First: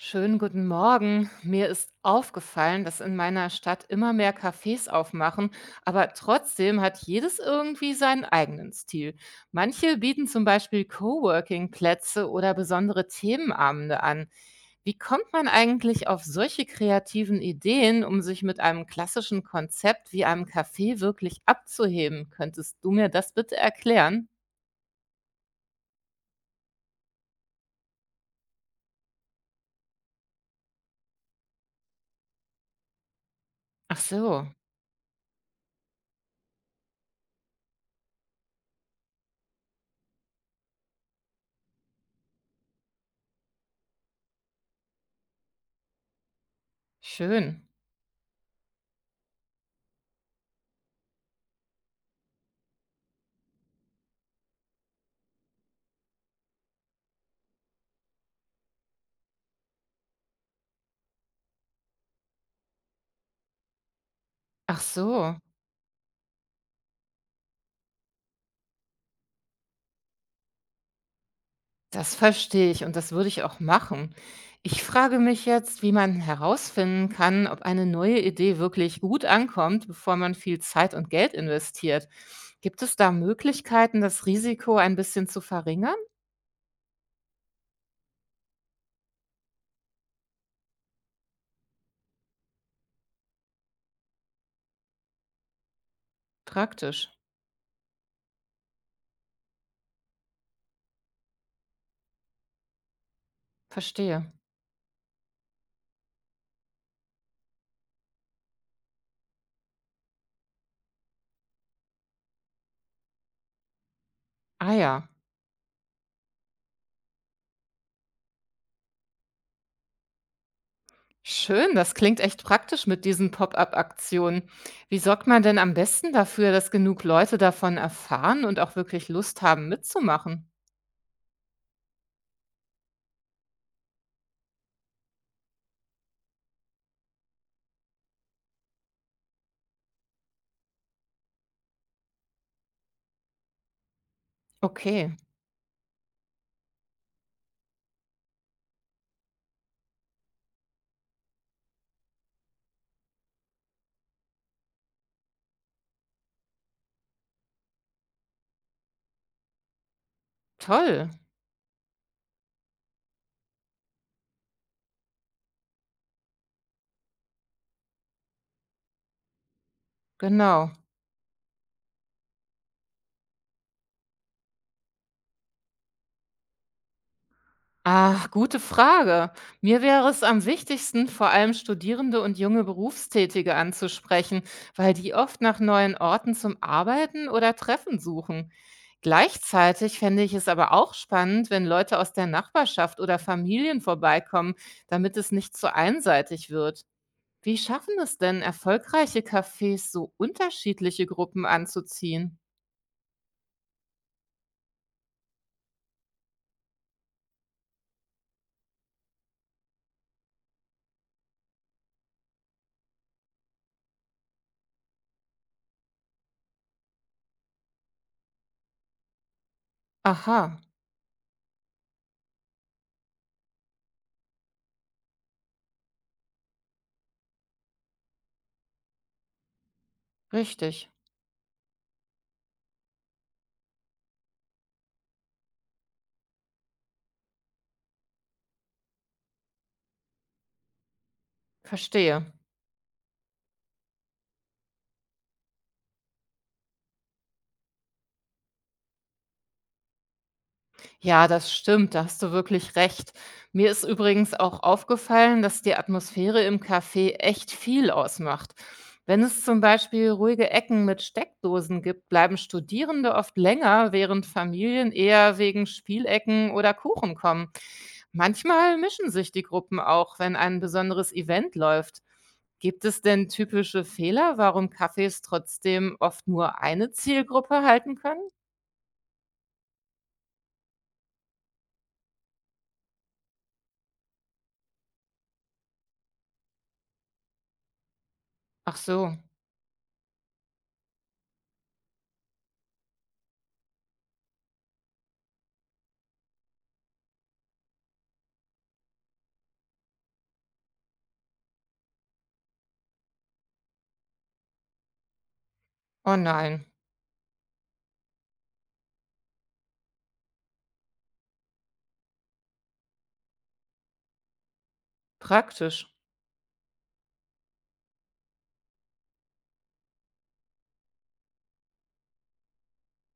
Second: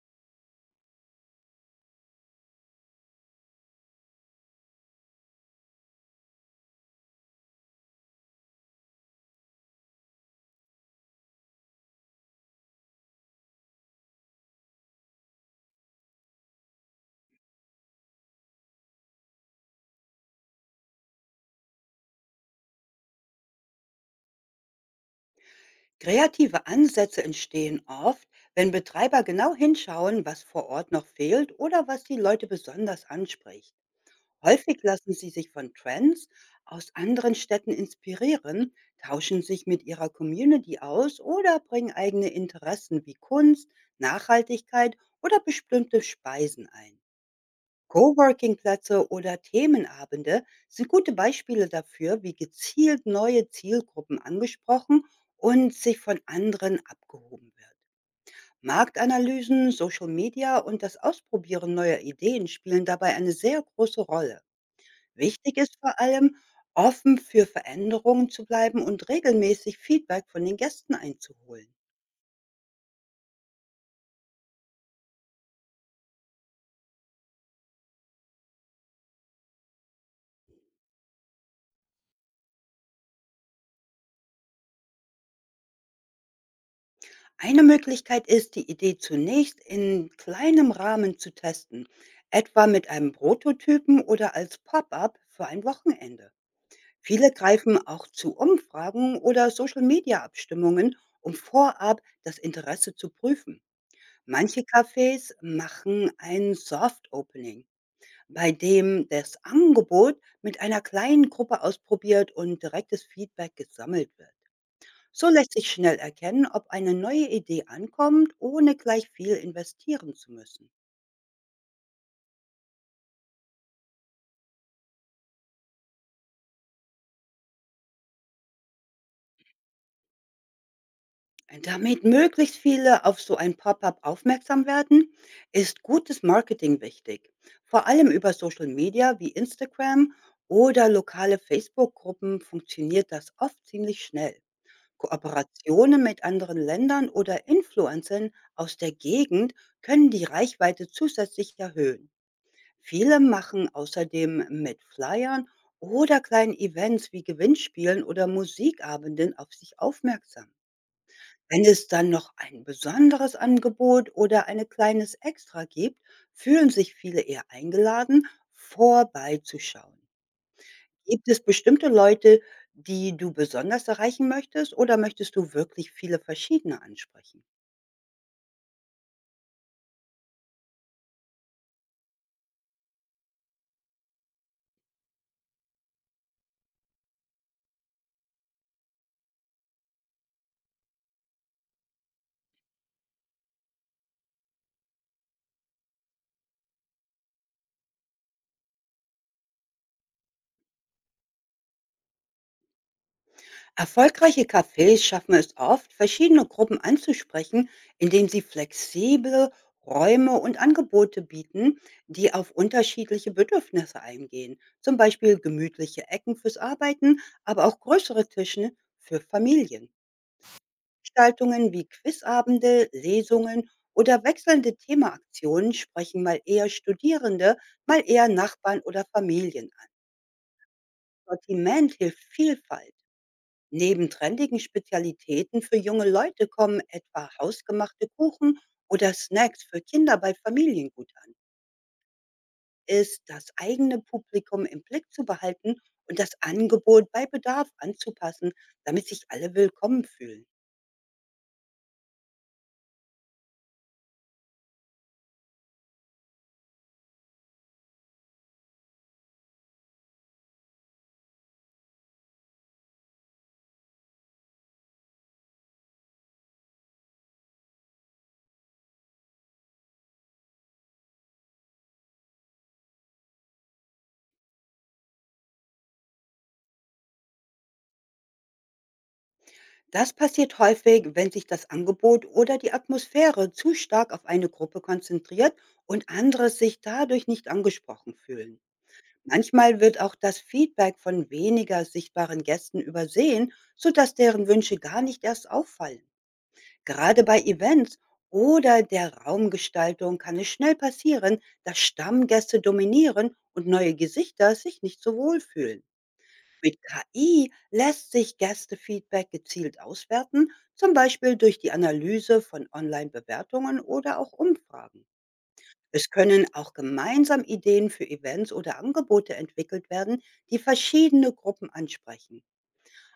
Schönen guten Morgen. Mir ist aufgefallen, dass in meiner Stadt immer mehr Cafés aufmachen, aber trotzdem hat jedes irgendwie seinen eigenen Stil. Manche bieten zum Beispiel Coworking-Plätze oder besondere Themenabende an. Wie kommt man eigentlich auf solche kreativen Ideen, um sich mit einem klassischen Konzept wie einem Café wirklich abzuheben? Könntest du mir das bitte erklären? Kreative Ansätze entstehen oft, wenn Betreiber genau hinschauen, was vor Ort noch fehlt oder was die Leute besonders anspricht. Ach so, Häufig lassen sie sich von Trends aus anderen Städten inspirieren, tauschen sich mit ihrer Community aus oder bringen eigene Interessen wie Kunst, Nachhaltigkeit oder bestimmte Speisen ein. schön. Coworking-Plätze oder Themenabende sind gute Beispiele dafür, wie gezielt neue Zielgruppen angesprochen und sich von anderen abgehoben wird. Marktanalysen, Social Media und das Ausprobieren neuer Ideen spielen dabei eine sehr große Rolle. Ach so. Wichtig ist vor allem, offen für Veränderungen zu bleiben und regelmäßig Feedback von den Gästen einzuholen. Das verstehe ich und das würde ich auch machen. Ich frage mich jetzt, wie man herausfinden kann, ob eine neue Idee wirklich gut ankommt, bevor man viel Zeit und Geld investiert. Gibt es da Möglichkeiten, das Risiko ein bisschen zu verringern? Eine Möglichkeit ist, die Idee zunächst in kleinem Rahmen zu testen, etwa mit einem Prototypen oder als Pop-up für ein Wochenende. Praktisch. Viele greifen auch zu Umfragen oder Social-Media-Abstimmungen, um vorab das Interesse zu prüfen. Verstehe. Manche Cafés machen ein Soft Opening, bei dem das Angebot mit einer kleinen Gruppe ausprobiert und direktes Feedback gesammelt wird. Ah ja. So lässt sich schnell erkennen, ob eine neue Idee ankommt, ohne gleich viel investieren zu müssen. Schön, das klingt echt praktisch mit diesen Pop-up-Aktionen. Wie sorgt man denn am besten dafür, dass genug Leute davon erfahren und auch wirklich Lust haben mitzumachen? Damit möglichst viele auf so ein Pop-up aufmerksam werden, ist gutes Marketing wichtig. Vor allem über Social Media wie Instagram oder lokale Facebook-Gruppen funktioniert das oft ziemlich schnell. Okay, Kooperationen mit anderen Ländern oder Influencern aus der Gegend können die Reichweite zusätzlich erhöhen. Viele machen außerdem mit Flyern oder kleinen Events wie Gewinnspielen oder Musikabenden auf sich aufmerksam. toll. Wenn es dann noch ein besonderes Angebot oder ein kleines Extra gibt, fühlen sich viele eher eingeladen, vorbeizuschauen. Genau. Gibt es bestimmte Leute, die du besonders erreichen möchtest, oder möchtest du wirklich viele verschiedene ansprechen? Ah, gute Frage. Mir wäre es am wichtigsten, vor allem Studierende und junge Berufstätige anzusprechen, weil die oft nach neuen Orten zum Arbeiten oder Treffen suchen. Gleichzeitig fände ich es aber auch spannend, wenn Leute aus der Nachbarschaft oder Familien vorbeikommen, damit es nicht zu einseitig wird. Wie schaffen es denn erfolgreiche Cafés, so unterschiedliche Gruppen anzuziehen? Erfolgreiche Cafés schaffen es oft, verschiedene Gruppen anzusprechen, indem sie flexible Räume und Angebote bieten, die auf unterschiedliche Bedürfnisse eingehen. Zum Beispiel gemütliche Ecken fürs Arbeiten, aber auch größere Tische für Familien. Aha, Gestaltungen wie Quizabende, Lesungen oder wechselnde Themaaktionen sprechen mal eher Studierende, mal eher Nachbarn oder Familien an. richtig. Sortiment hilft Vielfalt. Neben trendigen Spezialitäten für junge Leute kommen etwa hausgemachte Kuchen oder Snacks für Kinder bei Familien gut an. Verstehe. Ist das eigene Publikum im Blick zu behalten und das Angebot bei Bedarf anzupassen, damit sich alle willkommen fühlen. Ja, das stimmt, da hast du wirklich recht. Mir ist übrigens auch aufgefallen, dass die Atmosphäre im Café echt viel ausmacht. Wenn es zum Beispiel ruhige Ecken mit Steckdosen gibt, bleiben Studierende oft länger, während Familien eher wegen Spielecken oder Kuchen kommen. Manchmal mischen sich die Gruppen auch, wenn ein besonderes Event läuft. Gibt es denn typische Fehler, warum Cafés trotzdem oft nur eine Zielgruppe halten können? Das passiert häufig, wenn sich das Angebot oder die Atmosphäre zu stark auf eine Gruppe konzentriert und andere sich dadurch nicht angesprochen fühlen. Ach so, Manchmal wird auch das Feedback von weniger sichtbaren Gästen übersehen, sodass deren Wünsche gar nicht erst auffallen. Gerade bei Events oder der Raumgestaltung kann es schnell passieren, dass Stammgäste dominieren und neue Gesichter sich nicht so wohl fühlen. oh nein, Mit KI lässt sich Gästefeedback gezielt auswerten, zum Beispiel durch die Analyse von Online-Bewertungen oder auch Umfragen. praktisch. Es können auch gemeinsam Ideen für Events oder Angebote entwickelt werden, die verschiedene Gruppen ansprechen.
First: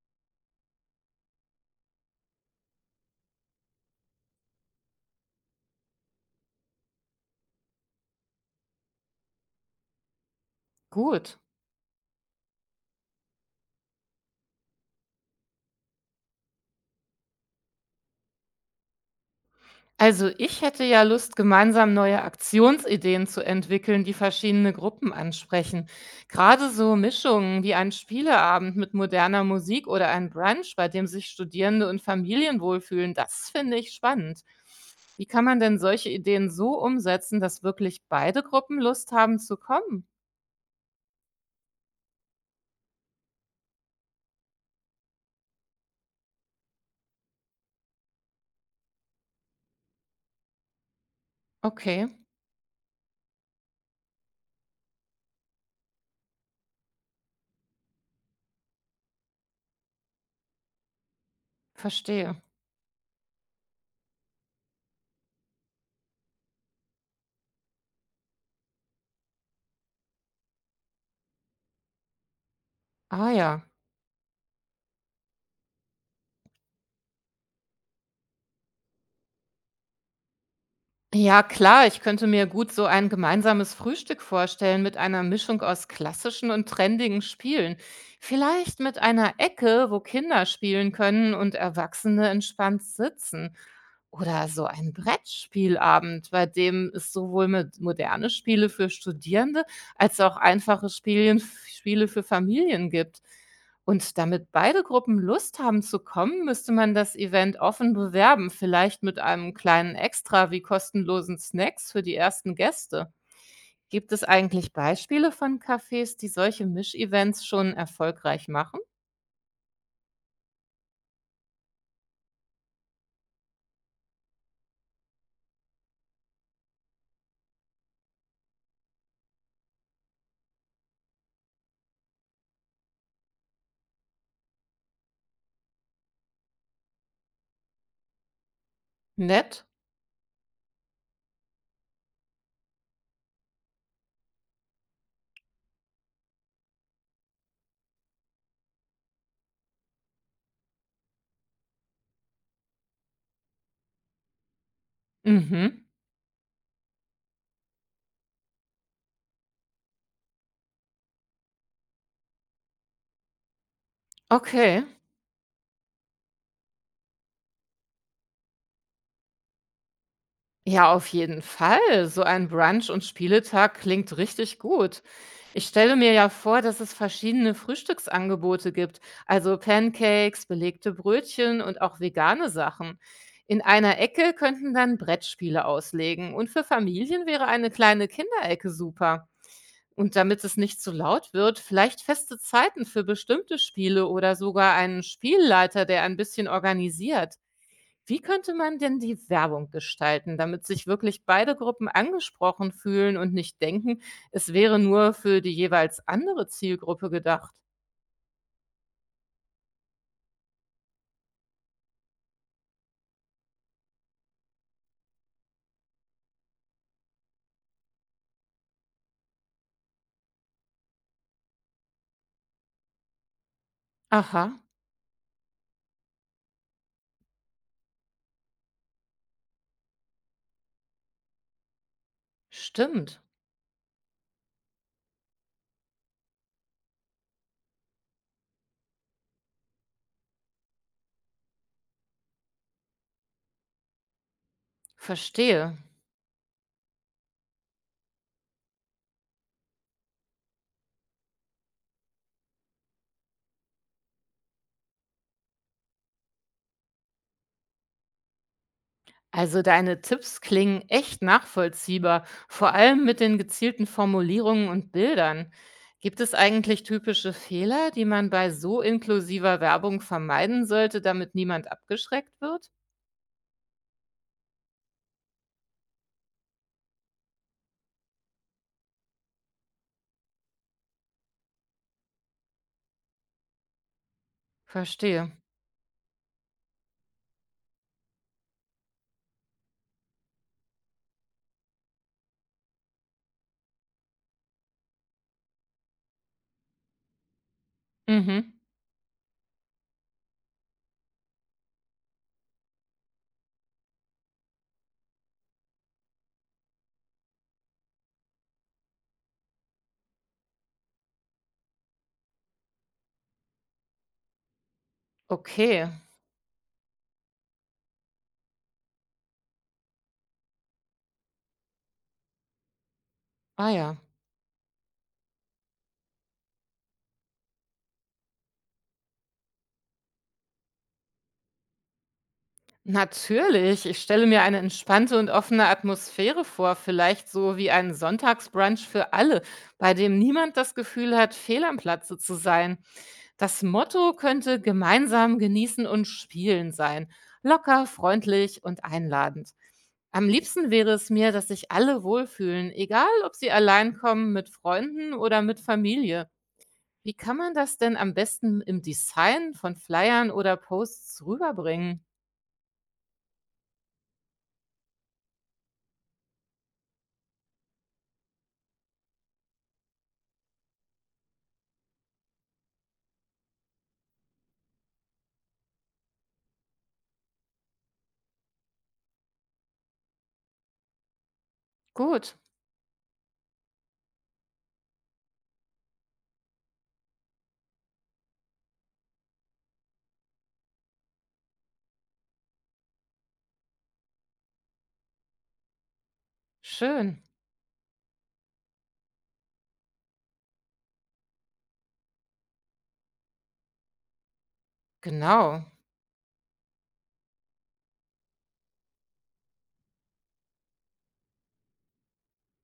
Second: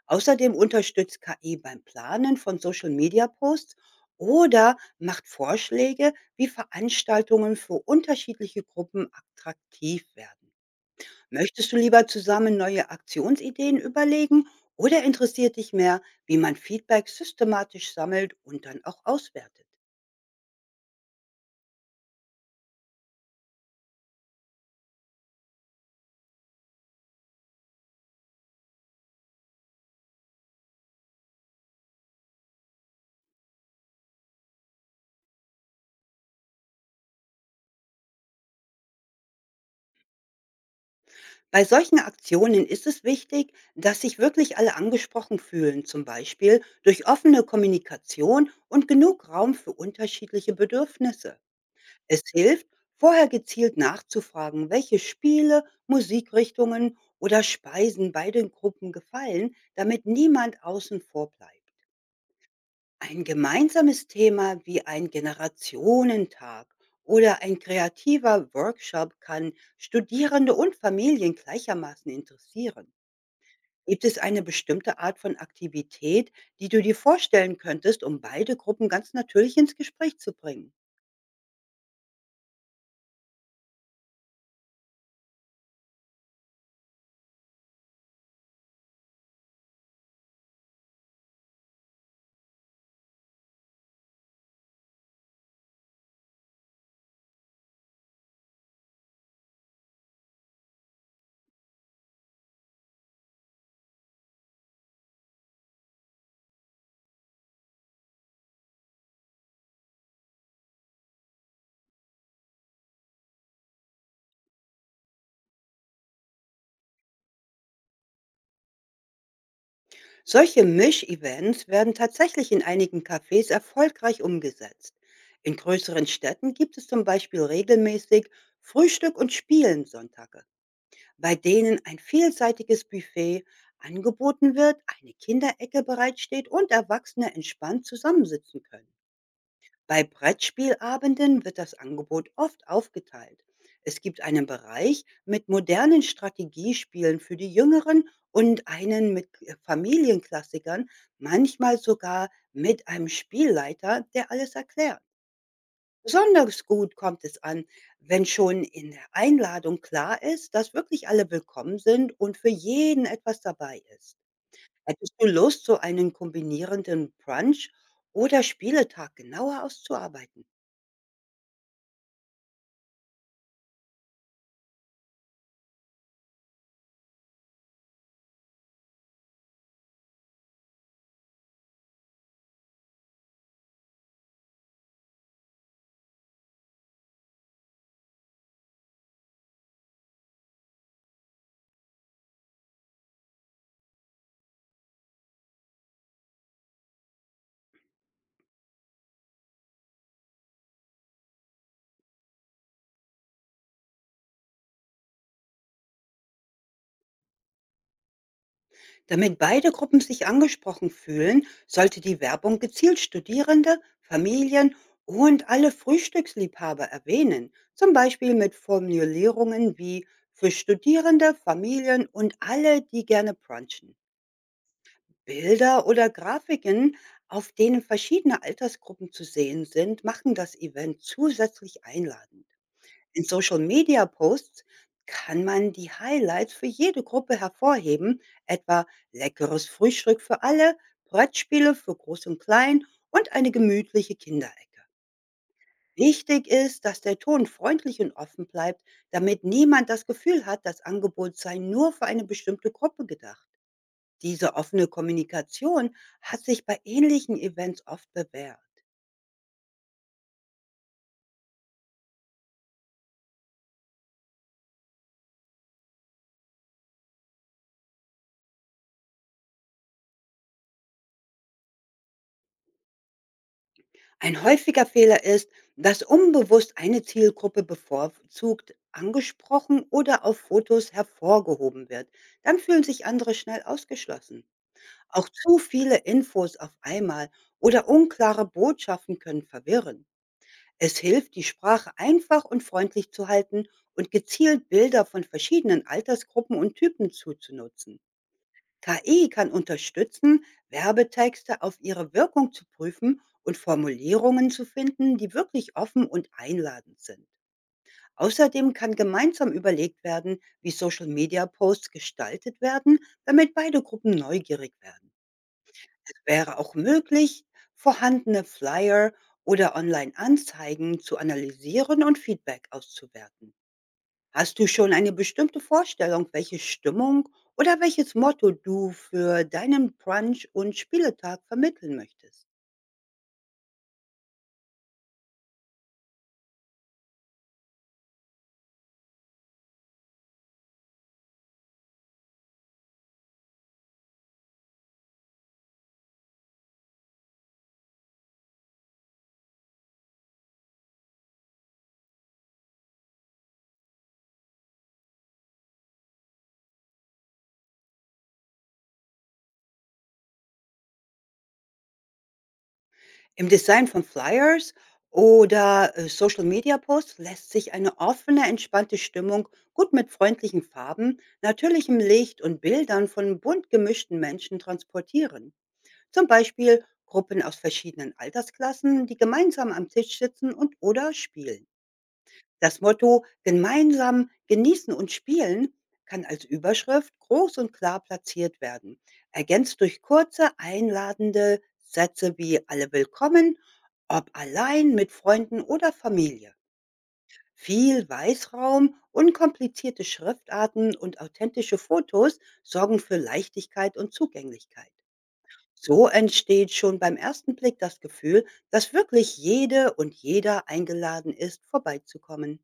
Außerdem unterstützt KI beim Planen von Social-Media-Posts oder macht Vorschläge, wie Veranstaltungen für unterschiedliche Gruppen attraktiv werden. Gut. Möchtest du lieber zusammen neue Aktionsideen überlegen oder interessiert dich mehr, wie man Feedback systematisch sammelt und dann auch auswertet? Also ich hätte ja Lust, gemeinsam neue Aktionsideen zu entwickeln, die verschiedene Gruppen ansprechen. Gerade so Mischungen wie ein Spieleabend mit moderner Musik oder ein Brunch, bei dem sich Studierende und Familien wohlfühlen, das finde ich spannend. Wie kann man denn solche Ideen so umsetzen, dass wirklich beide Gruppen Lust haben zu kommen? Bei solchen Aktionen ist es wichtig, dass sich wirklich alle angesprochen fühlen, zum Beispiel durch offene Kommunikation und genug Raum für unterschiedliche Bedürfnisse. Okay, Es hilft, vorher gezielt nachzufragen, welche Spiele, Musikrichtungen oder Speisen beiden Gruppen gefallen, damit niemand außen vor bleibt. verstehe. Ein gemeinsames Thema wie ein Generationentag oder ein kreativer Workshop kann Studierende und Familien gleichermaßen interessieren. Ah ja. Gibt es eine bestimmte Art von Aktivität, die du dir vorstellen könntest, um beide Gruppen ganz natürlich ins Gespräch zu bringen? Ja, klar, ich könnte mir gut so ein gemeinsames Frühstück vorstellen mit einer Mischung aus klassischen und trendigen Spielen. Vielleicht mit einer Ecke, wo Kinder spielen können und Erwachsene entspannt sitzen. Oder so ein Brettspielabend, bei dem es sowohl mit moderne Spiele für Studierende als auch einfache Spiele für Familien gibt. Und damit beide Gruppen Lust haben zu kommen, müsste man das Event offen bewerben, vielleicht mit einem kleinen Extra wie kostenlosen Snacks für die ersten Gäste. Gibt es eigentlich Beispiele von Cafés, die solche Mischevents schon erfolgreich machen? Solche Mischevents werden tatsächlich in einigen Cafés erfolgreich umgesetzt. In größeren Städten gibt es zum Beispiel regelmäßig Frühstück und Spielen Sonntage, bei denen ein vielseitiges Buffet angeboten wird, eine Kinderecke bereitsteht und Erwachsene entspannt zusammensitzen können. Nett? Bei Brettspielabenden wird das Angebot oft aufgeteilt. Es gibt einen Bereich mit modernen Strategiespielen für die Jüngeren und einen mit K- Familienklassikern, manchmal sogar mit einem Spielleiter, der alles erklärt. Mhm. Besonders gut kommt es an, wenn schon in der Einladung klar ist, dass wirklich alle willkommen sind und für jeden etwas dabei ist. Okay. Hättest du Lust, so einen kombinierenden Brunch oder Spieletag genauer auszuarbeiten? Ja, auf jeden Fall. So ein Brunch und Spieletag klingt richtig gut. Ich stelle mir ja vor, dass es verschiedene Frühstücksangebote gibt, also Pancakes, belegte Brötchen und auch vegane Sachen. In einer Ecke könnten dann Brettspiele auslegen und für Familien wäre eine kleine Kinderecke super. Und damit es nicht zu laut wird, vielleicht feste Zeiten für bestimmte Spiele oder sogar einen Spielleiter, der ein bisschen organisiert. Wie könnte man denn die Werbung gestalten, damit sich wirklich beide Gruppen angesprochen fühlen und nicht denken, es wäre nur für die jeweils andere Zielgruppe gedacht? Damit beide Gruppen sich angesprochen fühlen, sollte die Werbung gezielt Studierende, Familien und alle Frühstücksliebhaber erwähnen, zum Beispiel mit Formulierungen wie „für Studierende, Familien und alle, die gerne brunchen“. Aha, Bilder oder Grafiken, auf denen verschiedene Altersgruppen zu sehen sind, machen das Event zusätzlich einladend. stimmt. In Social-Media-Posts kann man die Highlights für jede Gruppe hervorheben, etwa leckeres Frühstück für alle, Brettspiele für Groß und Klein und eine gemütliche Kinderecke. Verstehe. Wichtig ist, dass der Ton freundlich und offen bleibt, damit niemand das Gefühl hat, das Angebot sei nur für eine bestimmte Gruppe gedacht. Diese offene Kommunikation hat sich bei ähnlichen Events oft bewährt. Also deine Tipps klingen echt nachvollziehbar, vor allem mit den gezielten Formulierungen und Bildern. Gibt es eigentlich typische Fehler, die man bei so inklusiver Werbung vermeiden sollte, damit niemand abgeschreckt wird? Ein häufiger Fehler ist, dass unbewusst eine Zielgruppe bevorzugt angesprochen oder auf Fotos hervorgehoben wird. Dann fühlen sich andere schnell ausgeschlossen. Auch Verstehe. zu viele Infos auf einmal oder unklare Botschaften können verwirren. Es hilft, die Sprache einfach und freundlich zu halten und gezielt Bilder von verschiedenen Altersgruppen und Typen zuzunutzen. Mhm. KI kann unterstützen, Werbetexte auf ihre Wirkung zu prüfen und Formulierungen zu finden, die wirklich offen und einladend sind. Außerdem kann gemeinsam überlegt werden, wie Social-Media-Posts gestaltet werden, damit beide Gruppen neugierig werden. Okay. Es wäre auch möglich, vorhandene Flyer oder Online-Anzeigen zu analysieren und Feedback auszuwerten. Ah ja. Hast du schon eine bestimmte Vorstellung, welche Stimmung oder welches Motto du für deinen Brunch- und Spieletag vermitteln möchtest? Natürlich, ich stelle mir eine entspannte und offene Atmosphäre vor, vielleicht so wie ein Sonntagsbrunch für alle, bei dem niemand das Gefühl hat, fehl am Platze zu sein. Das Motto könnte gemeinsam genießen und spielen sein, locker, freundlich und einladend. Am liebsten wäre es mir, dass sich alle wohlfühlen, egal ob sie allein kommen, mit Freunden oder mit Familie. Wie kann man das denn am besten im Design von Flyern oder Posts rüberbringen? Im Design von Flyers oder Social Media Posts lässt sich eine offene, entspannte Stimmung gut mit freundlichen Farben, natürlichem Licht und Bildern von bunt gemischten Menschen transportieren. Zum Beispiel Gruppen aus verschiedenen Altersklassen, die gemeinsam am Tisch sitzen und oder spielen. Gut, Das Motto „Gemeinsam genießen und spielen“ kann als Überschrift groß und klar platziert werden, ergänzt durch kurze, einladende Sätze wie „Alle willkommen“, ob allein, mit Freunden oder Familie. schön. Viel Weißraum, unkomplizierte Schriftarten und authentische Fotos sorgen für Leichtigkeit und Zugänglichkeit. Genau. So entsteht schon beim ersten Blick das Gefühl, dass wirklich jede und jeder eingeladen ist, vorbeizukommen.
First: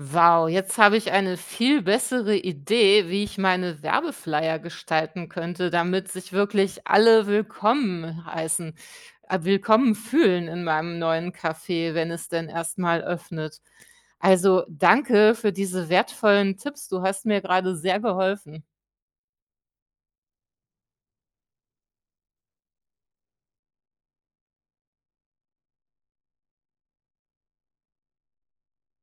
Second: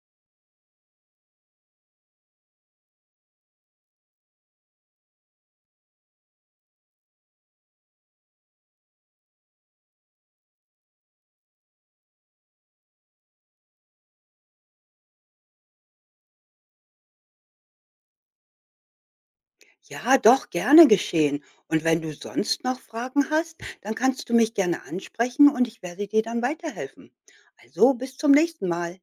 Wow, jetzt habe ich eine viel bessere Idee, wie ich meine Werbeflyer gestalten könnte, damit sich wirklich alle willkommen fühlen in meinem neuen Café, wenn es denn erstmal öffnet. Also, danke für diese wertvollen Tipps. Du hast mir gerade sehr geholfen. Ja, doch, gerne geschehen. Und wenn du sonst noch Fragen hast, dann kannst du mich gerne ansprechen und ich werde dir dann weiterhelfen. Also bis zum nächsten Mal.